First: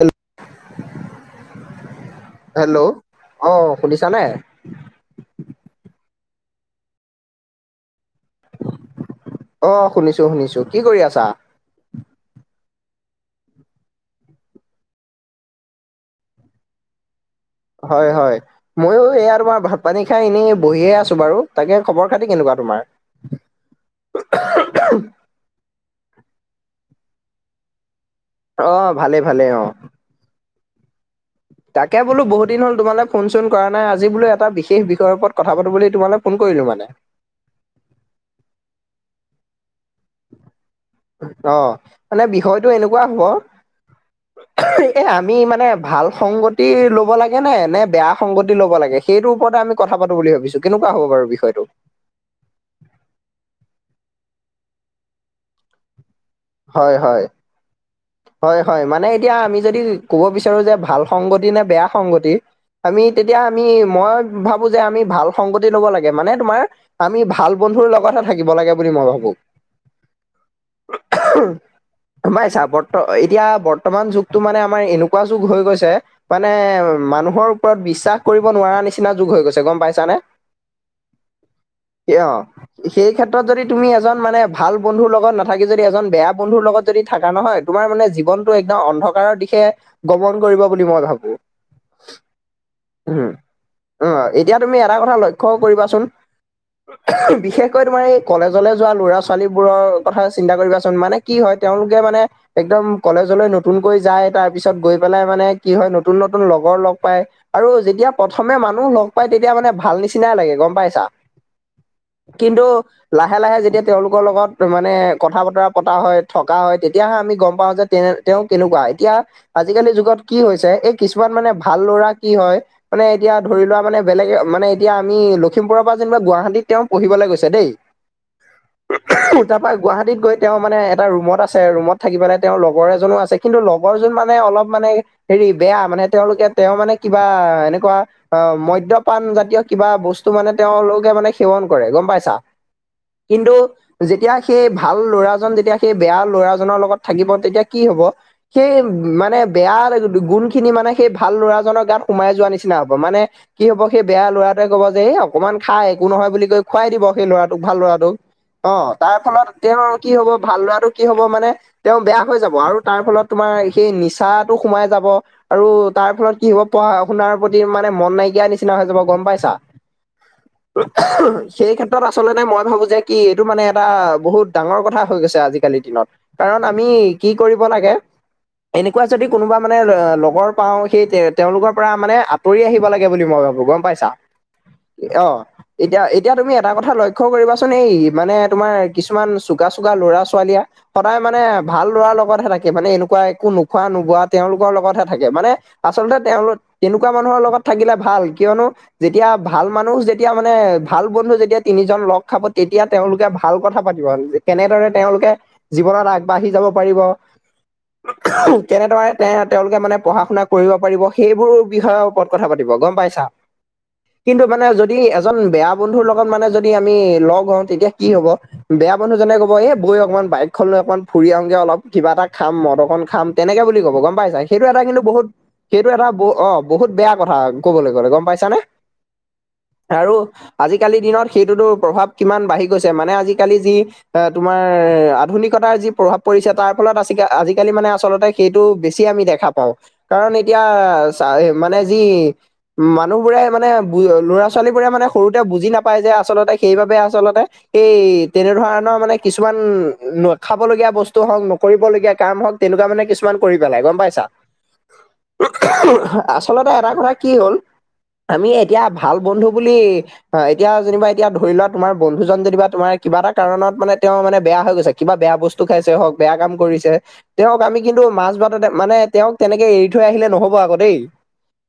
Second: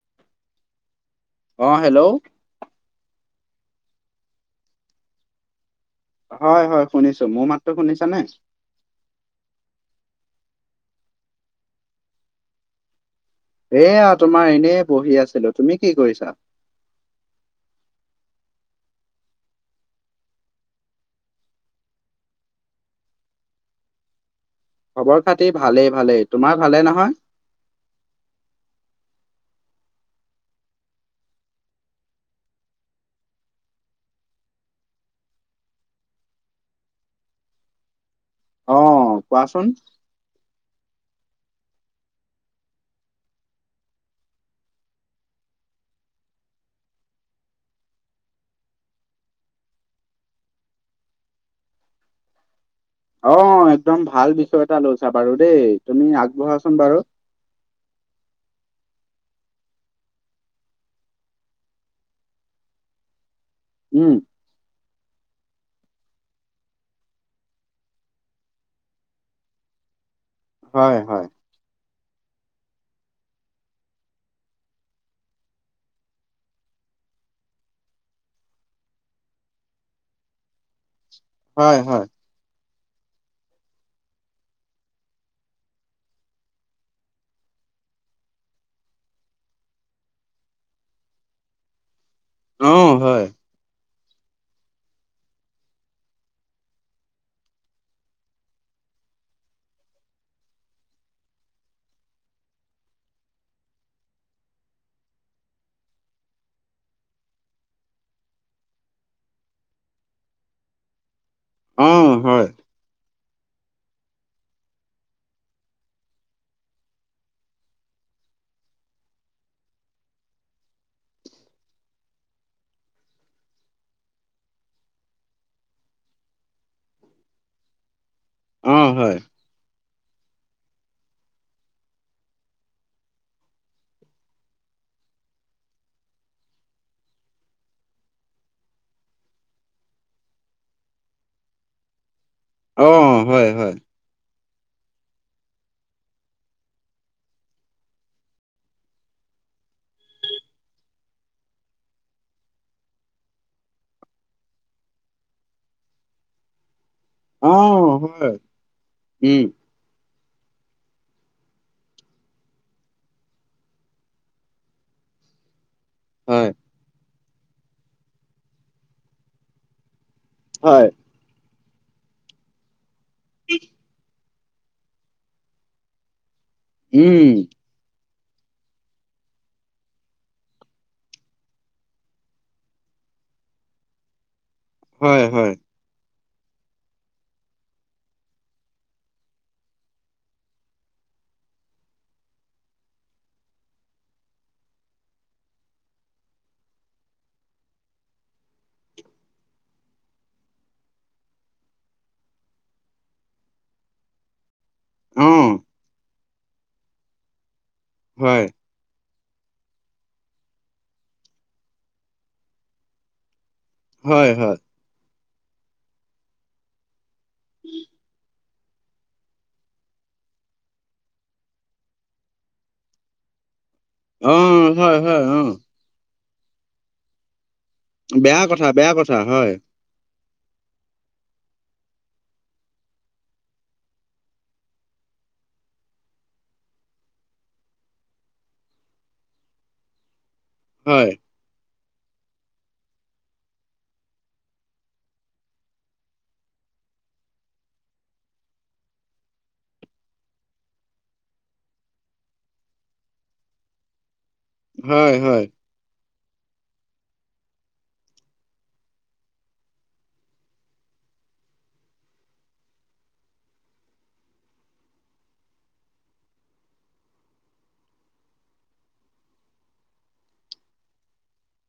Hello অ, hello, hello, অ, শুনিছা নে? হয়- হয় শুনিছোঁ মোৰ মাততো শুনিছা নে? অ, শুনিছোঁ -শুনিছোঁ কি কৰি আছা? এয়া তোমাৰ এনেই বহি আছিলোঁ তুমি কি কৰিছা? হয়-হয়। ময়ো এয়া তোমাৰ ভাত পানী খাই এনেই বহিয়ে আছো বাৰু তাকে খবৰ -খাতি কেনেকুৱা তোমাৰ? [unintelligible] খবৰ- খাতি ভালেই - ভালেই তোমাৰ ভালে নহয়? অ, ভালে-ভালে অ। তাকে বোলো বহু দিন হ'ল তোমাল ফোন কৰা নাই আজি বোলোঁ এটা বিশেষ বিষয়ৰ ওপৰত কথা পাতো বুলি তোমাল ফোন কৰিলোঁ মানে। অ, কোৱাচোন? অ, মানে বিষয়টো এনেকুৱা হ'ব এ আমি মানে ভাল সংগতি ল'ব লাগে নে -নে বেয়া সংগতি ল'ব লাগে? সেইটো ওপৰতে আমি কথা পাতো বুলি ভাবিছোঁ কেনেকুৱা হব বাৰু বিষয়টো? অ, একদম ভাল বিষয় এটা লৈছা বাৰু দে তুমি আগবঢ়াচোন বাৰু। হয়-হয় মানে এতিয়া আমি যদি ক'ব বিচাৰোঁ যে ভাল সংগতি নে বেয়া সংগতি আমি তেতিয়া আমি উম মই ভাবো যে আমি ভাল সংগতি ল'ব লাগে মানে তোমাৰ আমি ভাল বন্ধুৰ লগতহে থাকিব লাগে বুলি মই ভাবো। হয় -হয়। [unintelligible] আমাৰ হিচাপটো এতিয়া বৰ্তমান যুগটো মানে আমাৰ এনেকুৱা যুগ হৈ গৈছে মানে মানুহৰ ওপৰত বিশ্বাস কৰিব নোৱাৰা নিচিনা যুগ হৈ গৈছে গম পাইছানে? [inaudible] হয়-হয়। কিয়? সেই ক্ষেত্ৰত যদি তুমি এজন মানে ভাল বন্ধুৰ লগত নাথাকি যদি এজন বেয়া বন্ধুৰ লগত যদি থাকা নহয় তোমাৰ মানে জীৱনটো একদম অন্ধকাৰৰ দিশে গমন কৰিব বুলি মই ভাবো অ [inaudible] উহু, হয় অহ, এতিয়া তুমি এটা কথা লক্ষ্যও কৰিবাচোন বিশেষকৈ তোমাৰ এই কলেজলৈ যোৱা ল'ৰা- ছোৱালী বোৰৰ কথা চিন্তা কৰিবাচোন মানে কি হয় তেওঁলোকে মানে একদম কলেজলৈ নতুনকৈ যায় তাৰ পিছত গৈ পেলাই মানে কি হয় নতুন - নতুন লগৰ লগ পায় আৰু যেতিয়া প্ৰথমে মানুহ লগ পাই তেতিয়া মানে ভাল নিচিনাই লাগে গম পাইছা। অ [inaudible] হয় কিন্তু লাহে -লাহে যেতিয়া তেওঁলোকৰ লগত মানে কথা-বতৰা পতা হয় থকা হয় তেতিয়াহে আমি গম পাও যে তে- তেওঁ কেনেকুৱা এতিয়া আজিকালি যুগত কি হৈছে এই কিছুমান মানে ভাল ল'ৰা কি হয় মানে এতিয়া ধৰি লোৱা মানে বেলেগে মানে এতিয়া আমি লখিমপুৰৰ পৰা যেনিবা গুৱাহাটীত তেওঁ পঢ়িবলৈ গৈছে দেই অ হয় উঠাৰ পৰা গুৱাহাটীত গৈ তেওঁ মানে এটা ৰুমত আছে ৰুমত থাকিব পেলাই তেওঁৰ লগৰ এজনো আছে কিন্তু লগৰ যোন মানে অলপ মানে হেৰি বেয়া মানে তেওঁলোকে তেওঁ মানে কিবা এনেকুৱা আহ, মদ্যপান জাতীয় কিবা বস্তু মানে তেওঁলোকে মানে সেৱন কৰে গম পাইছা। অঁ কিন্তু যেতিয়া সেই ভাল ল'ৰাজন যেতিয়া সেই বেয়া লৰাজনৰ লগত থাকিব তেতিয়া কি হব? সেই মানে বেয়া গুণ খিনি মানে সেই ভাল ল'ৰাজনৰ গাত সোমাই যোৱা নিচিনা হব মানে কি হব সেই বেয়া ল'ৰাটোৱে ক'ব যে এই অকমান খাই একো নহয় বুলি কৈ খুৱাই দিব। সেই অ ল'ৰাটোক ভাল লৰাটোক হয় অঁ, তাৰ ফলত উম তেওঁ কি হব ভাল লৰাটো কি হব মানে তেওঁ বেয়া হৈ যাব আৰু তাৰ ফলত তোমাৰ সেই নিচাটো সোমাই যাব আৰু তাৰ ফলত কি হয় হব পঢ়া শুনাৰ প্ৰতি মানে মন নাইকিয়া নিচিনা হৈ যাব গম পাইছা। হয় সেই ক্ষেত্ৰত আচলতে মই ভাবো যে কি এইটো মানে এটা বহুত ডাঙৰ কথা হৈ গৈছে আজিকালিৰ দিনত কাৰণ আমি কি উম কৰিব লাগে। এনেকুৱা যদি কোনোবা মানে লগৰ পাওঁ সেই তে তেওঁলোকৰ পৰা মানে আতৰি আহিব লাগে বুলি মই ভাবো গম পাই চা হয় অঁ, হয় এতিয়া - এতিয়া এতিয়া তুমি এটা কথা লক্ষ্য কৰিবাচোন এই মানে তোমাৰ কিছুমান চুকা - চুকা লৰা ছোৱালীয়ে সদায় মানে ভাল ল'ৰাৰ লগতহে থাকে মানে এনেকুৱা একো নোখোৱা নোগোৱা তেওঁলোকৰ লগতহে থাকে মানে। আচলতে তেওঁলোক তেনেকুৱা মানুহৰ লগত থাকিলে ভাল, কিয়নো- যেতিয়া ভাল মানুহ যেতিয়া মানে ভাল বন্ধু যেতিয়া তিনিজন লগ খাব তেতিয়া। তেওঁলোকে ভাল কথা পাতিব যে কেনেদৰে অ তেওঁলোকে- জীৱনত আগবাঢ়ি যাব পাৰিব- হয় কেনেদৰে তে তেওঁলোকে মানে পঢ়া শুনা কৰিব পাৰিব সেইবোৰ বিষয়ৰ ওপৰত কথা পাতিব গম পাইছা। [inaudible] হয় কিন্তু হয় মানে যদি এজন বেয়া বন্ধুৰ লগত মানে যদি আমি লগ হওঁ তেতিয়া কি হব বেয়া মানুহজনে ক'ব এ বৈ অকণমান বাইকখন লৈ অকণমান ফুৰি আহোগৈ অলপ কিবা এটা খাম মদকণ খাম। তেনেকে বুলি ক'ব গম অ পাইছা সেইটো এটা হয় কিন্তু হয় বহুত অ সেইটো এটা ব অ, বহুত বেয়া কথা। ক'বলৈ গ'লে গম বেয়া পাইছানে কথা বেয়া কথা হয় আৰু আজিকালিৰ দিনত সেইটোতো প্ৰভাৱ কিমান বাঢ়ি গৈছে মানে আজিকালি যি এ তোমাৰ আধুনিক- তাৰ যি প্ৰভাৱ পৰিছে তাৰ ফলত আজ আজিকালি মানে আচলতে সেইটো বেছি আমি দেখা পাওঁ। কাৰণ এতিয়া হয় চ মানে যি- মানুহবোৰে মানে ল'ৰা ছোৱালী বোৰে মানে সৰুতে বুজি নাপায় যে আচলতে সেইবাবে আচলতে। এই তেনে ধৰণৰ মানে কিছুমান। খাবলগিয়া বস্তু হওঁক নকৰিবলগীয়া কাম হওক তেনেকুৱা মানে কিছুমান কৰি পেলাই গম পাইছা। হয়, হয়। আচলতে এটা কথা কি হ'ল আমি এতিয়া ভাল বন্ধু বুলি। অ এতিয়া যেনিব এতিয়া ধৰি লোৱা তোমাৰ বন্ধুজন যেনিবা তোমাৰ কিবা এটা কাৰণত মানে তেওঁ মানে বেয়া হৈ গৈছে। কিবা বেয়া বস্তু খাইছে হওক বেয়া কাম কৰিছে। তেওঁক আমি কিন্তু মাছ ভাততে মানে তেওঁক তেনেকে এৰি থৈ আহিলে নহব আকৌ দেই।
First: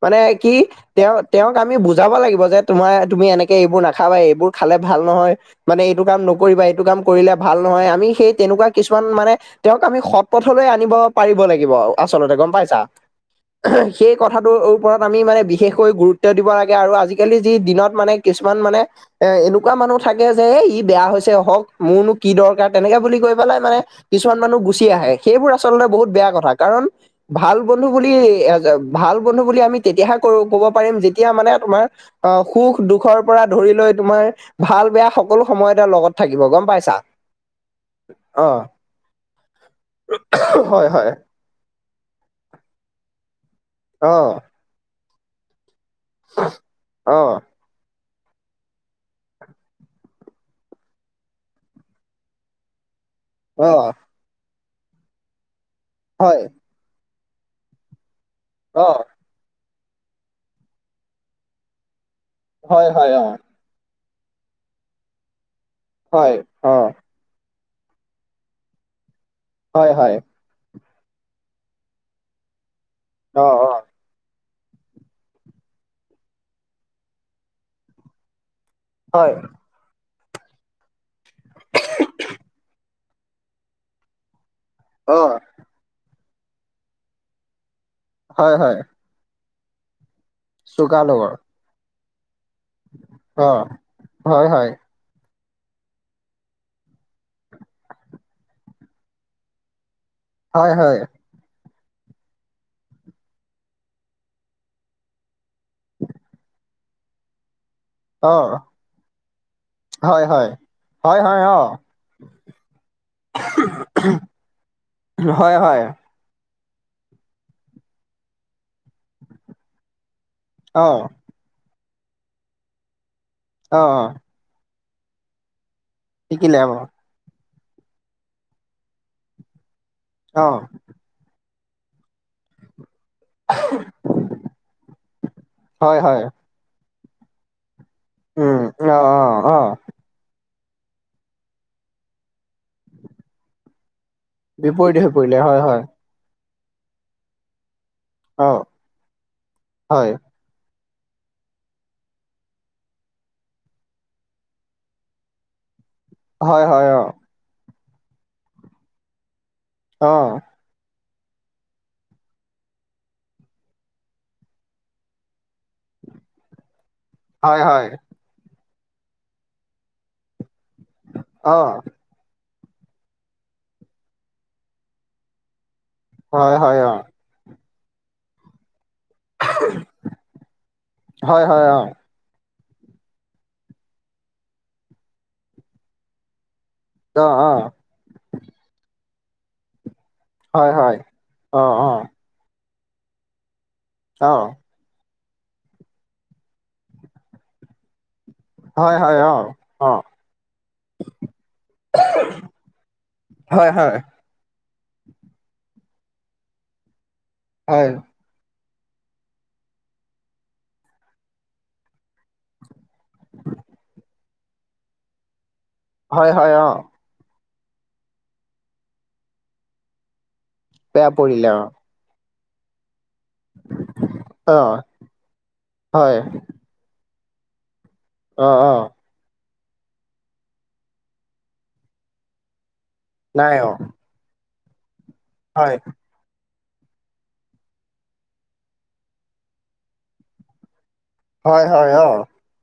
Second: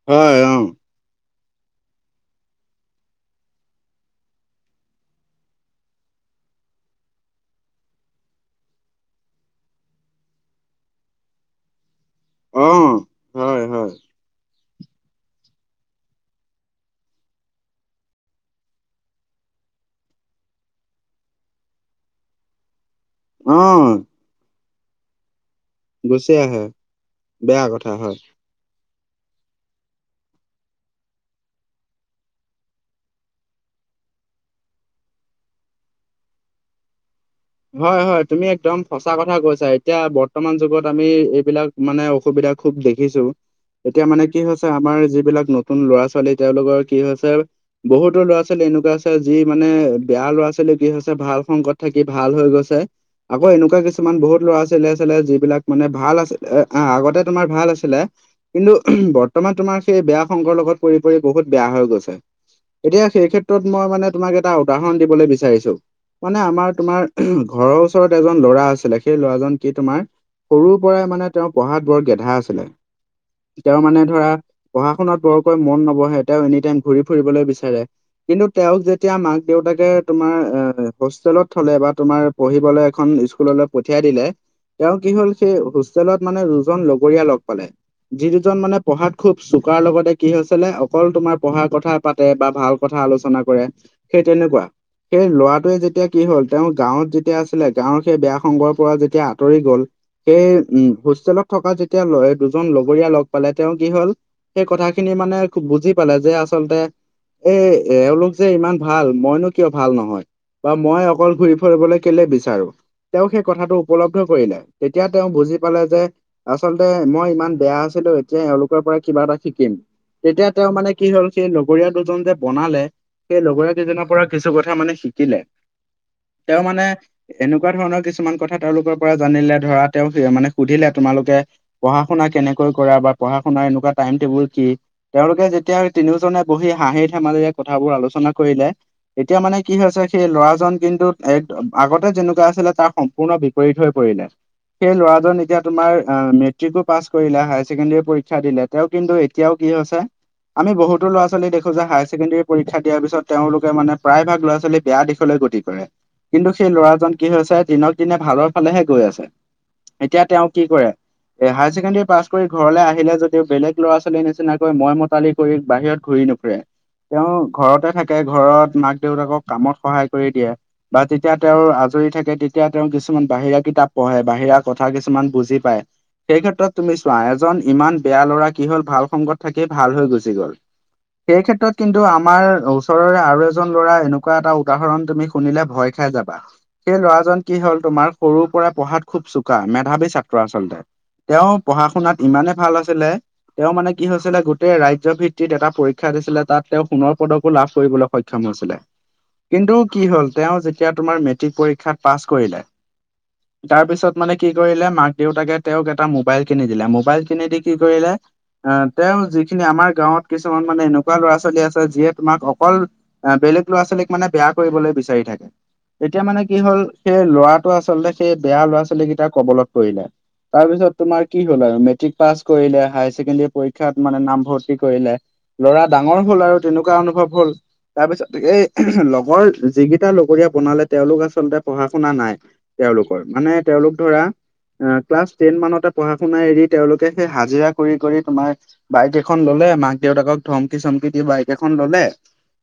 মানে কি। হয় তেওঁ তেওঁক আমি বুজাব লাগিব যে তোমাৰ তুমি এনেকৈ এইবোৰ নাখাবা এইবোৰ খালে ভাল নহয়। মানে এইটো কাম নকৰিবা এইটো কাম কৰিলে ভাল নহয় আমি। সেই তেনেকুৱা কিছুমান মানে তেওঁক আমি সৎ পথলৈ আনিব পাৰিব লাগিব। আচলতে গম অ অ পাইছা হয় হয় সেই কথাটো। ওপৰত আমি মানে বিশেষকৈ গুৰুত্ব দিব লাগে আৰু আজিকালি যি দিনত মানে কিছুমান মানে। এ এনেকুৱা মানুহ থাকে যে ই বেয়া হৈছে হক মোৰনো কি দৰকাৰ। তেনেকে বুলি কৈ অ পেলাই মানে কিছুমান মানুহ গুচি আহে। সেইবোৰ আচলতে বহুত বেয়া গুচি কথা আহে কাৰণ ভাল বেয়া বন্ধু কথা বুলি হয় এ। ভাল বন্ধু বুলি আমি তেতিয়াহে ক ক'ব পাৰিম যেতিয়া মানে তোমাৰ। অ সুখ দুখৰ পৰা ধৰি লৈ তোমাৰ ভাল বেয়া সকলো সময়তে লগত থাকিব গম পাইছা। হয়, হয় তুমি অ একদম সচা কথা কৈছা এতিয়া বৰ্তমান যুগত হয় আমি হয় এ বিলাক মানে অসুবিধা খুব দেখিছো এতিয়া অ মানে কি হৈছে আমাৰ যিবিলাক নতুন ল'ৰা ছো ছোৱালী তেওঁলোকৰ কি অ হৈছে বহুতো ল'ৰা ছোৱালী এনেকুৱা আছে যি মানে বেয়া ল'ৰা ছোৱালী কি হৈছে ভাল সংগত থাকি ভাল হৈ গৈছে আকৌ অ এনেকুৱা কিছুমান বহুত ল'ৰা ছোৱালীয়ে আছিলে যিবিলাক মানে ভাল হয় আছিলে আহ আগতে তোমাৰ ভাল আছিলে কিন্তু অ বৰ্ত বৰ্তমান তোমাৰ সেই বেয়া সংগৰ লগত পৰি পৰি বহুত বেয়া হৈ গৈছে হয় এতিয়া হয় অ সেই ক্ষেত্ৰ ত মই মানে তোমাক এটা উদাহৰণ দিবলৈ বিচাৰিছো হয় মানে আমাৰ অ তোমাৰ ঘৰৰ ওচৰত এজন ল'ৰা আছিলে সেই ল'ৰাজন কি হয় তোমাৰ হয় সৰুৰ পৰাই মানে তেওঁৰ পঢ়াত বৰ গেধা আছিলে অ অ তেওঁৰ মানে ধৰা পঢ়া শুনাত বৰকৈ মন নবহে তেওঁ এনি টাইম ঘূৰি ফুৰিবলৈ বিচাৰে কিন্তু তেওঁক যেতিয়া হয় মাক দেউতাকে তোমাৰ এ হোষ্টেলত থলে বা তোমাৰ পঢ়িবলে এখন স্কুললৈ পঠিয়াই দিলে তেওঁ কি অ হল সেই হোষ্টেলত মানে দুজন লগৰীয়া লগ পালে। যি হয় দুজন মানে হয় পঢ়াত খুব চোকাৰ লগতে কি হৈছিলে চুকা অকল লগৰ তোমাৰ পঢ়াৰ কথা পাতে বা ভাল কথা আলোচনা অ কৰে সেই হয় তেনেকুৱা হয় সেই ল'ৰাটোৱে যেতিয়া কি হ'ল তেওঁ গাঁৱত যেতিয়া আছিলে গাঁৱৰ সেই বেয়া সংগৰ পৰা যেতিয়া আঁতৰি গ'ল সেই হয় উম হয় হোষ্টেলত থকা যেতিয়া লৰা দুজন লগৰীয়া লগ পালে তেওঁ কি হল সেই কথা খিনি মানে বুজি পালে যে আচলতে এ এওঁলোক অ যে ইমান ভাল মইনো কিয় ভাল হয় নহয়। হয় বা মই হয় অকল হয় ঘূৰি অ ফুৰিবলৈ কেলে বিচাৰো! তেওঁ সেই কথাটো উপলব্ধ কৰিলে তেতিয়া তেওঁ হয় বুজি হয় পালে যে- আচলতে মই ইমান বেয়া আছিলো এতিয়া এওঁলোকৰ পৰা কিবা এটা শিকিম তেতিয়া তেওঁ অ মানে কি হ'ল সেই লগৰীয়া দুজন যে বনালে সেই লগৰীয়া অ কেইজনৰ পৰা কিছু কথা মানে শিকিলে। শিকিলে তেওঁ অ মানে এনেকুৱা ধৰণৰ কিছুমান কথা তেওঁলোকৰ পৰা জানিলে ধৰা। তেওঁ সে অ মানে সুধিলে তোমালোকে পঢ়া শুনা কেনেকৈ কৰা বা পঢ়া শুনা এনেকুৱা টাইম টেবুল কি তেওঁলোকে যেতিয়া হয় হয় তিনিওজনে বহি হাঁহি ধেমালিৰে কথাবোৰ আলোচনা উম কৰিলে অ অ এতিয়া অ মানে কি হৈছে সেই ল'ৰা জন কিন্তু একদম আগতে যেনুকা আছিলে তাৰ সম্পূৰ্ণ বিপৰীত হৈ পৰিলে সেই বিপৰীত হৈ ল'ৰা জন পৰিলে হয় এতিয়া হয় তোমাৰ অ মেট্ৰিকো পাছ কৰিলে হায়াৰ ছেকেণ্ডৰী পৰীক্ষা অ দিলে তেওঁ কিন্তু এতিয়াও কি হৈছে হয় আমি বহুতো লৰা ছোৱালী দেখো যে হাই ছেকেণ্ডৰী পৰীক্ষা দিয়াৰ পিছত তেওঁলোকে মানে প্ৰায় ভাগ ল'ৰা ছোৱালী বেয়া দিশলৈ গতি - গতি কৰে কিন্তু হয় সেই হয় অ ল'ৰাজন কি হৈছে দিনক দিনে ভালৰ ফালেহে গৈ আছে। অ এতিয়া তেওঁ কি কৰে- এ হায়াৰ ছেকেণ্ডেৰী পাছ কৰি ঘৰলৈ আহিলে যদিও বেলেগ ল'ৰা ছোৱালী নিচিনাকৈ মই মতালি কৰি বাহিৰত ঘূৰি নুফ ফুৰে, তেওঁ হয় হয় ঘৰতে থাকে ঘৰত মাক দেউতাকক কামত সহায় কৰি দিয়ে বা তে- তিয়া অ তেওঁৰ আজৰি থাকে তেতিয়া তেওঁ কিছুমান বাহিৰা কিতাপ পঢ়ে বাহিৰা কথা কিছুমান বুজি পায়। সেই হয় ক্ষেত্ৰত হয় অ তুমি চোৱা এজন ইমান বেয়া ল'ৰা কি হল ভাল সংগত - থাকি ভাল হৈ গুচি গ'ল, সেই হয় হয় ক্ষেত্ৰত অ কিন্তু আমাৰ ওচ ওচৰৰে আৰু এজন ল'ৰা এনেকুৱা এটা উদাহৰণ তুমি শুনিলে ভয় খাই যাবা। সেই অ ল'ৰাজন অ কি হল তোমাৰ সৰুৰ পৰাই পঢ়াত খুব চোকা মেধাৱী ছাত্ ত্ৰ হয় আচলতে, হয় তেওঁ অ অ পঢ়া শুনাত - ইমানে ভাল আছিলে তেওঁ মানে কি অ হৈছিলে গোটেই ৰাজ্য ভিত ক্তিত এটা পৰীক্ষা দিছিলে তাত তেওঁ সোণৰ পদকো লাভ কৰিবলৈ সক্ষম হৈছিলে, হয় হয় অ কিন্তু অ - কি হ'ল তেওঁ যেতিয়া তোমাৰ মেট্ৰিক পৰীক্ষাত পাছ কৰিলে, হয় হয় তাৰপিছত - মানে কি কৰিলে মাক দেউতাকে তেওঁক এটা মোবাইল কিনি দিলে মোবাইল কিনি দি কি হয় কৰিলে - আহ তেওঁ যিখিনি আমাৰ গাঁৱত কিছুমান মানে এনেকুৱা ল'ৰা ছোৱালী আছে যিয়ে তোমাক অকল - আহ বেলেগ ল'ৰা ছোৱালীক মানে বেয়া কৰিবলৈ বিচাৰি থাকে, এতিয়া হয় মানে হয় কি অ হল - সেই ল'ৰাটো আচলতে সেই বেয়া ল'ৰা ছোৱালী কেইটাৰ কবলত পৰিলে। তাৰপিছত বেয়া তোমাৰ কি পৰিলে অ হ'ল আৰু মেট্ৰিক পাছ কৰিলে হাই - ছেকেণ্ডেৰী পৰীক্ষাত মানে অ নামভৰ্তি কৰিলে, ল'ৰা হয় ডাঙৰ হল আৰু তেনেকোৱা অনুভৱ হল তাৰপিছত অ অ সেই লগৰ - যি কিটা লগৰীয়া বনালে তেওঁলোক আচলতে পঢ়া শুনা নাই তেওঁলোক - ৰ মানে নাই অ তেওঁলোক ধৰা ক্লাছ টেন হয় মানতে পঢ়া - শুনাই এৰি তেওঁলোকে সেই হাজিৰা কৰি কৰি তোমাৰ বাইক এখন ললে মাক দেউতাকক - ধমকি চমকি দি বাইক হয় এখন হয় ললে অ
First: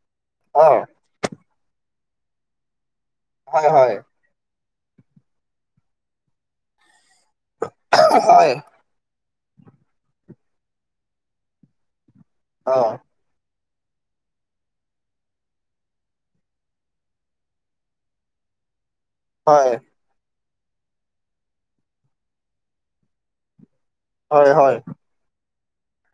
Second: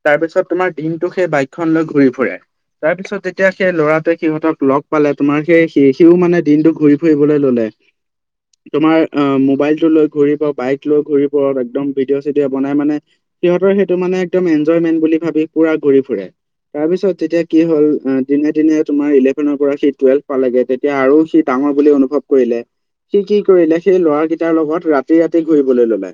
তাৰপিছত অ তোমাৰ দিনতো সেই বাইক - সেইখন লৈ ঘূৰি ফুৰে তাৰ পিছত যেতিয়া হয় সেই হয় ল'ৰাটোৱে - সিহঁতক লগ পালে তোমাৰ সেই সি সিও মানে দিনটো ঘূৰি ফুৰিবলৈ ললে - হয়। তোমাৰ অ মোবাইলটো লৈ ঘূৰিব বাইক লৈ ঘূৰিব একদম ভিডিঅ' চিডিঅ' বনাই অ মানে - সিহঁতৰ সেইটো মানে একদম এনজয়মেণ্ট বুলি ভাবি পুৰা ঘূৰি ফুৰে। তাৰপিছত তেতিয়া কি হ'ল দিনে দিনে তোমাৰ ইলেভেনৰ পৰা হয় সেই টুৱেলভ - পালেগে তেতিয়া আৰু সি ডাঙৰ বুলি অনুভৱ কৰিলে সি কি কৰিলে সেই ল'ৰা হয় কেইটাৰ হয় লগত ৰা - তি ৰাতি ঘূৰিবলৈ ললে,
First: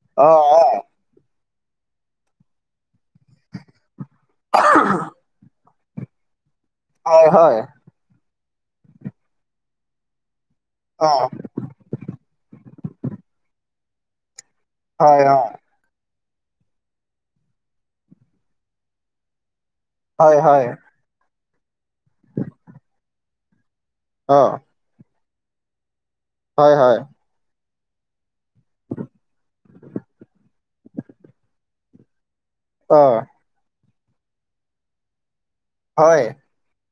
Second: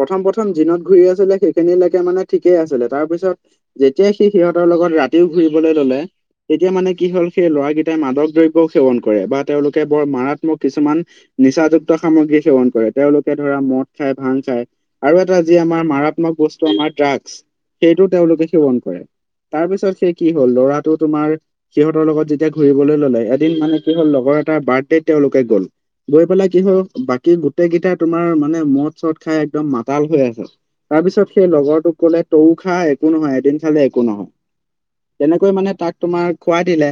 প্ৰথম অ প্ৰথম অ দিনত ঘূৰি আছিলে সেই - খিনিলেকে মানে ঠিকেই আছিলে, তাৰ পিছত যেতিয়াই সি সিহঁতৰ লগত ৰাতিও ঘুৰিবলৈ ললে - তেতিয়া মানে কি হল হয় সেই হয় ল'ৰাকেইটাই মাদক দ্ৰব্য সেৱন কৰে বা তেওঁলোকে বৰ মাৰা ত্মক কিছুমান অ নিচাযুক্ত সামগ্ৰী সেৱন কৰে, তেওঁলোকে ধৰা মদ খাই, ভাং খাই - আৰু হয় এটা অ যি আমাৰ মাৰাত্মক বস্তু আমাৰ ড্ৰাগছ সেইটো তেওঁলোকে সেৱন কৰে। তাৰ পিছত সেই কি হয় হল হয় লৰাটো তোমাৰ সিহঁতৰ লগত যেতিয়া ঘূৰিবলৈ ললে এদিন মানে কি হ'ল অ লগৰ এটাৰ বাৰ্থডে তেওঁলোকে গ'ল গৈ পেলাই কি হয় হ'ল হয় বাকী গো গোটেইকেইটা তোমাৰ মানে মদ চদ খাই একদম মাতাল হৈ আছে তাৰ পিছত সেই লগৰটোক ক'লে তৌ খা অ একো নহয় এদিন খালে একো নহয় তেনেকৈ মানে তাক তোমাৰ হয় খুৱাই দিলে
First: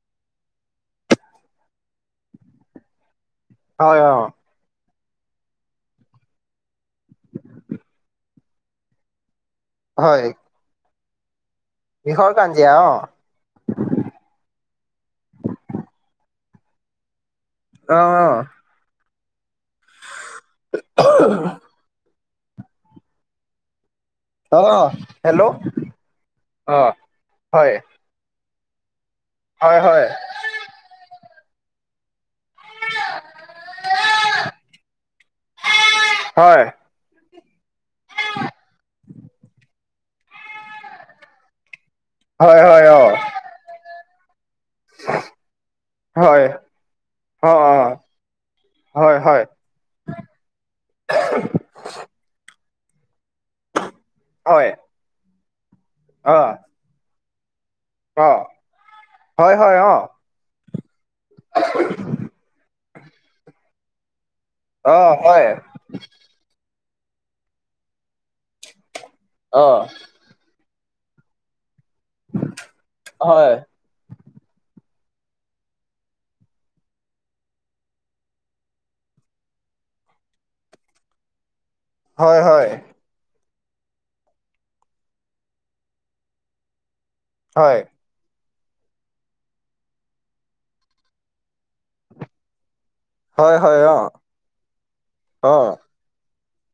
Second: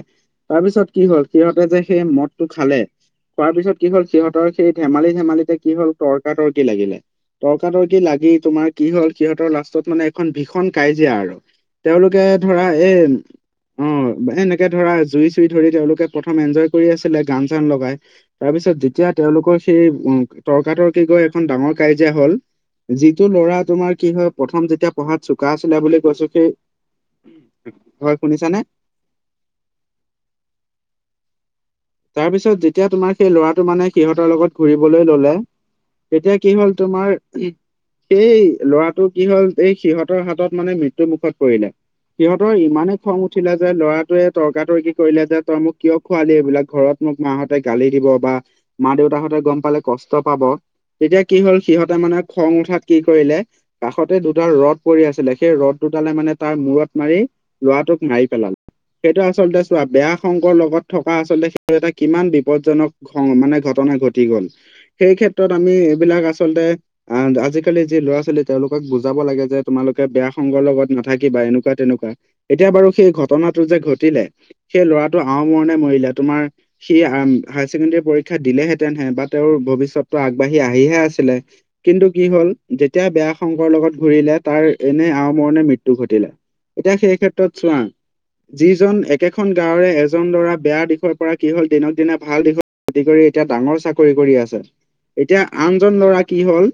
তাৰ পিছত কি হ'ল সিহঁতে যে সেই মদটো খালে খোৱাৰ পিছত কি হ'ল হয় অ সিহঁতৰ সেই ধেমালি ধেমালিতে কি হল তৰ্কা তৰ্কি লাগিলে। তৰ্কা তৰ্কি লাগি তোমাৰ কি হল সিহঁতৰ লাষ্ট - মানে হয় এখন ভীষণ কাজিয়া আৰু, তেওঁলোকে বিষৰ ধৰা কাঞ্জিয়া অ এই - অ এ এনেকে ধৰা জুই চুই ধৰি তেওঁলোকে প্ৰথম এনজয় - কৰি আছিলে গান চান লগাই অ তাৰপিছত যেতিয়া তেওঁলোকৰ - সেই উ তৰ্কাতৰ্কি গৈ এখন ডাঙৰ কাজিয়া হল, যিটো ল'ৰা তোমাৰ কি হয় - অ প্ৰথম অ যেতিয়া পঢ়াত চোকা হেল্ল' আছিলে বুলি কৈছো সেই - অ হয় হয় শুনিছানে হয় হয় তাৰ পিছত যেতিয়া তোমাৰ সেই ল'ৰাটো মানে সিহঁতৰ লগত ঘুৰিবলৈ ললে তেতিয়া কি হয় হ'ল তোমাৰ সেই ল'ৰাটো কি হল এই সিহঁত ৰ হাতত মানে মৃত্যু মুখত পৰিলে সিহঁতৰ হয় হয় ইমানে অ খং উঠিলে যে ল'ৰাটোৱে তৰ্কাতৰ্কি কৰিলে যে তই মোক কিয় খোৱালি হয় এইবিলাক ঘৰত মোক অ অ মাহঁতে গালি দিব বা মা হয় দেউতাহঁতে হয় গম পালে কষ্ট পাব তেতিয়া কি হল সিহঁতে মানে খং উঠাত কি কৰিলে কাষতে দুডাল হয় ৰদ পৰি আছিলে সেই ৰদ দুডালে মানে অ তাৰ মূৰত মাৰি লৰাটোক মাৰি অ পেলাল সেইটো হয় আচলতে হয় চোৱা অ বেয়া সংগৰ লগত থকা আচলতে সেইটো এটা কিমান বিপদজনক খং মানে ঘটনা ঘটি গল অ সেই হয় ক্ষেত্ৰত আমি এইবিলাক আচলতে অ আজিকালি যি ল'ৰা ছোৱালী তেওঁলোকক বুজাব লাগে যে অ তোমালোকে বেয়া সংগৰ লগত নাথাকিবা এনেকোৱা তেনেকোৱা এতিয়া বাৰু সেই হয় ঘটনাটো যে ঘটিলে সেই ল'ৰাটো আও মৰণে মৰিলে তোমাৰ সি হায়াৰ ছেকেণ্ডাৰী পৰীক্ষা দিলেহেতেনহে বা তেওঁৰ ভৱিষ্যতটো আগবাঢ়ি আহিহে আছিলে কিন্তু কি হয় হ'ল যে যেতিয়া বেয়া সংগৰ লগত ঘূৰিলে তাৰ এনে আমৰণে মৃত্যু ঘটিলে এতিয়া সেই ক্ষেত্ৰ ত চোৱা হয় যিজন একেখন গাঁৱৰে এজন ল'ৰা বেয়া দিশত পৰা কি হ'ল দিনক দিনে ভাল দিশত খেতি কৰি এতিয়া হয় হয় হয় ডাঙৰ অ চাকৰি কৰি আছে এতিয়া অ আনজন ল'ৰা কি হল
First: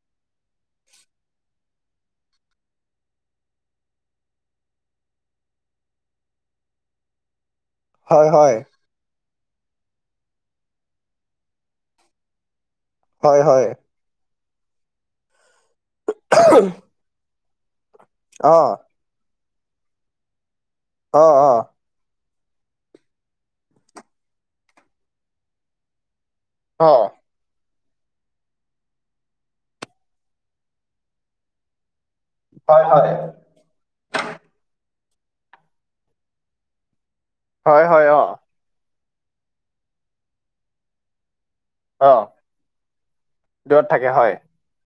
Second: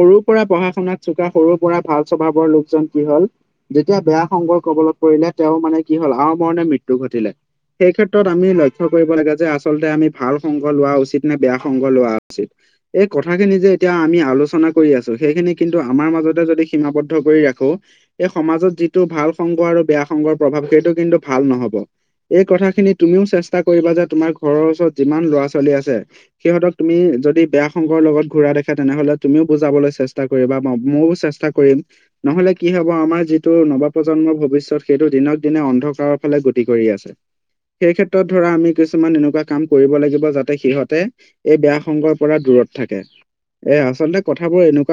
সৰুৰ পৰা পঢ়া শুনাত চোকা সৰুৰ পৰা ভাল স্বভাৱৰ লোকজন কি হল যেতিয়া বেয়া সংগৰ কবলত পৰিলে তেওঁ মানে কি হল আমৰণে মৃত্যু ঘটিলে সেই ক্ষেত্ৰত হয় আমি হয় লক্ষ্য কৰিব লাগে যে আচলতে আমি ভাল সংগ লোৱা উচিত নে বেয়া সংগ লোৱা উচিত এই হয় কথাখিনি হয় যে এতিয়া আমি আলোচনা কৰি আছো সেইখিনি কিন্তু আমাৰ মাজত মাজতে যদি সীমাবদ্ধ কৰি ৰাখো এই অ সমাজত যিটো ভাল সংগ আৰু বেয়া সংগৰ প্ৰভাৱ সেইটো কিন্তু অ ভাল অ নহব এই কথাখিনিত তুমিও চেষ্টা কৰিবা যে তোমাৰ ঘৰৰ ওচৰত যিমান ল'ৰা ছোৱালী আছে সিহঁতক অ তুমি যদি বেয়া সংগৰ লগত ঘুৰা দেখা তেনেহলে তুমিও বুজাবলৈ চেষ্টা কৰিম বা ময়ো চেষ্টা কৰিম নহলে কি হয় হব হয় আমাৰ যি টো নৱপ্ৰজন্মৰ ভৱিষ্যত সেইটো দিনক দিনে অন্ধকাৰৰ ফালে গতি কৰি আছে হয় সেই হয় অ ক্ষেত্ৰত ধৰা আমি কিছুমান এনেকুৱা কাম কৰিব লাগিব যাতে সিহঁতে এই বেয়া অ সংগৰ পৰা দূৰত থাকে এ দূৰত থাকে আচলতে হয় কথাবোৰ এনোক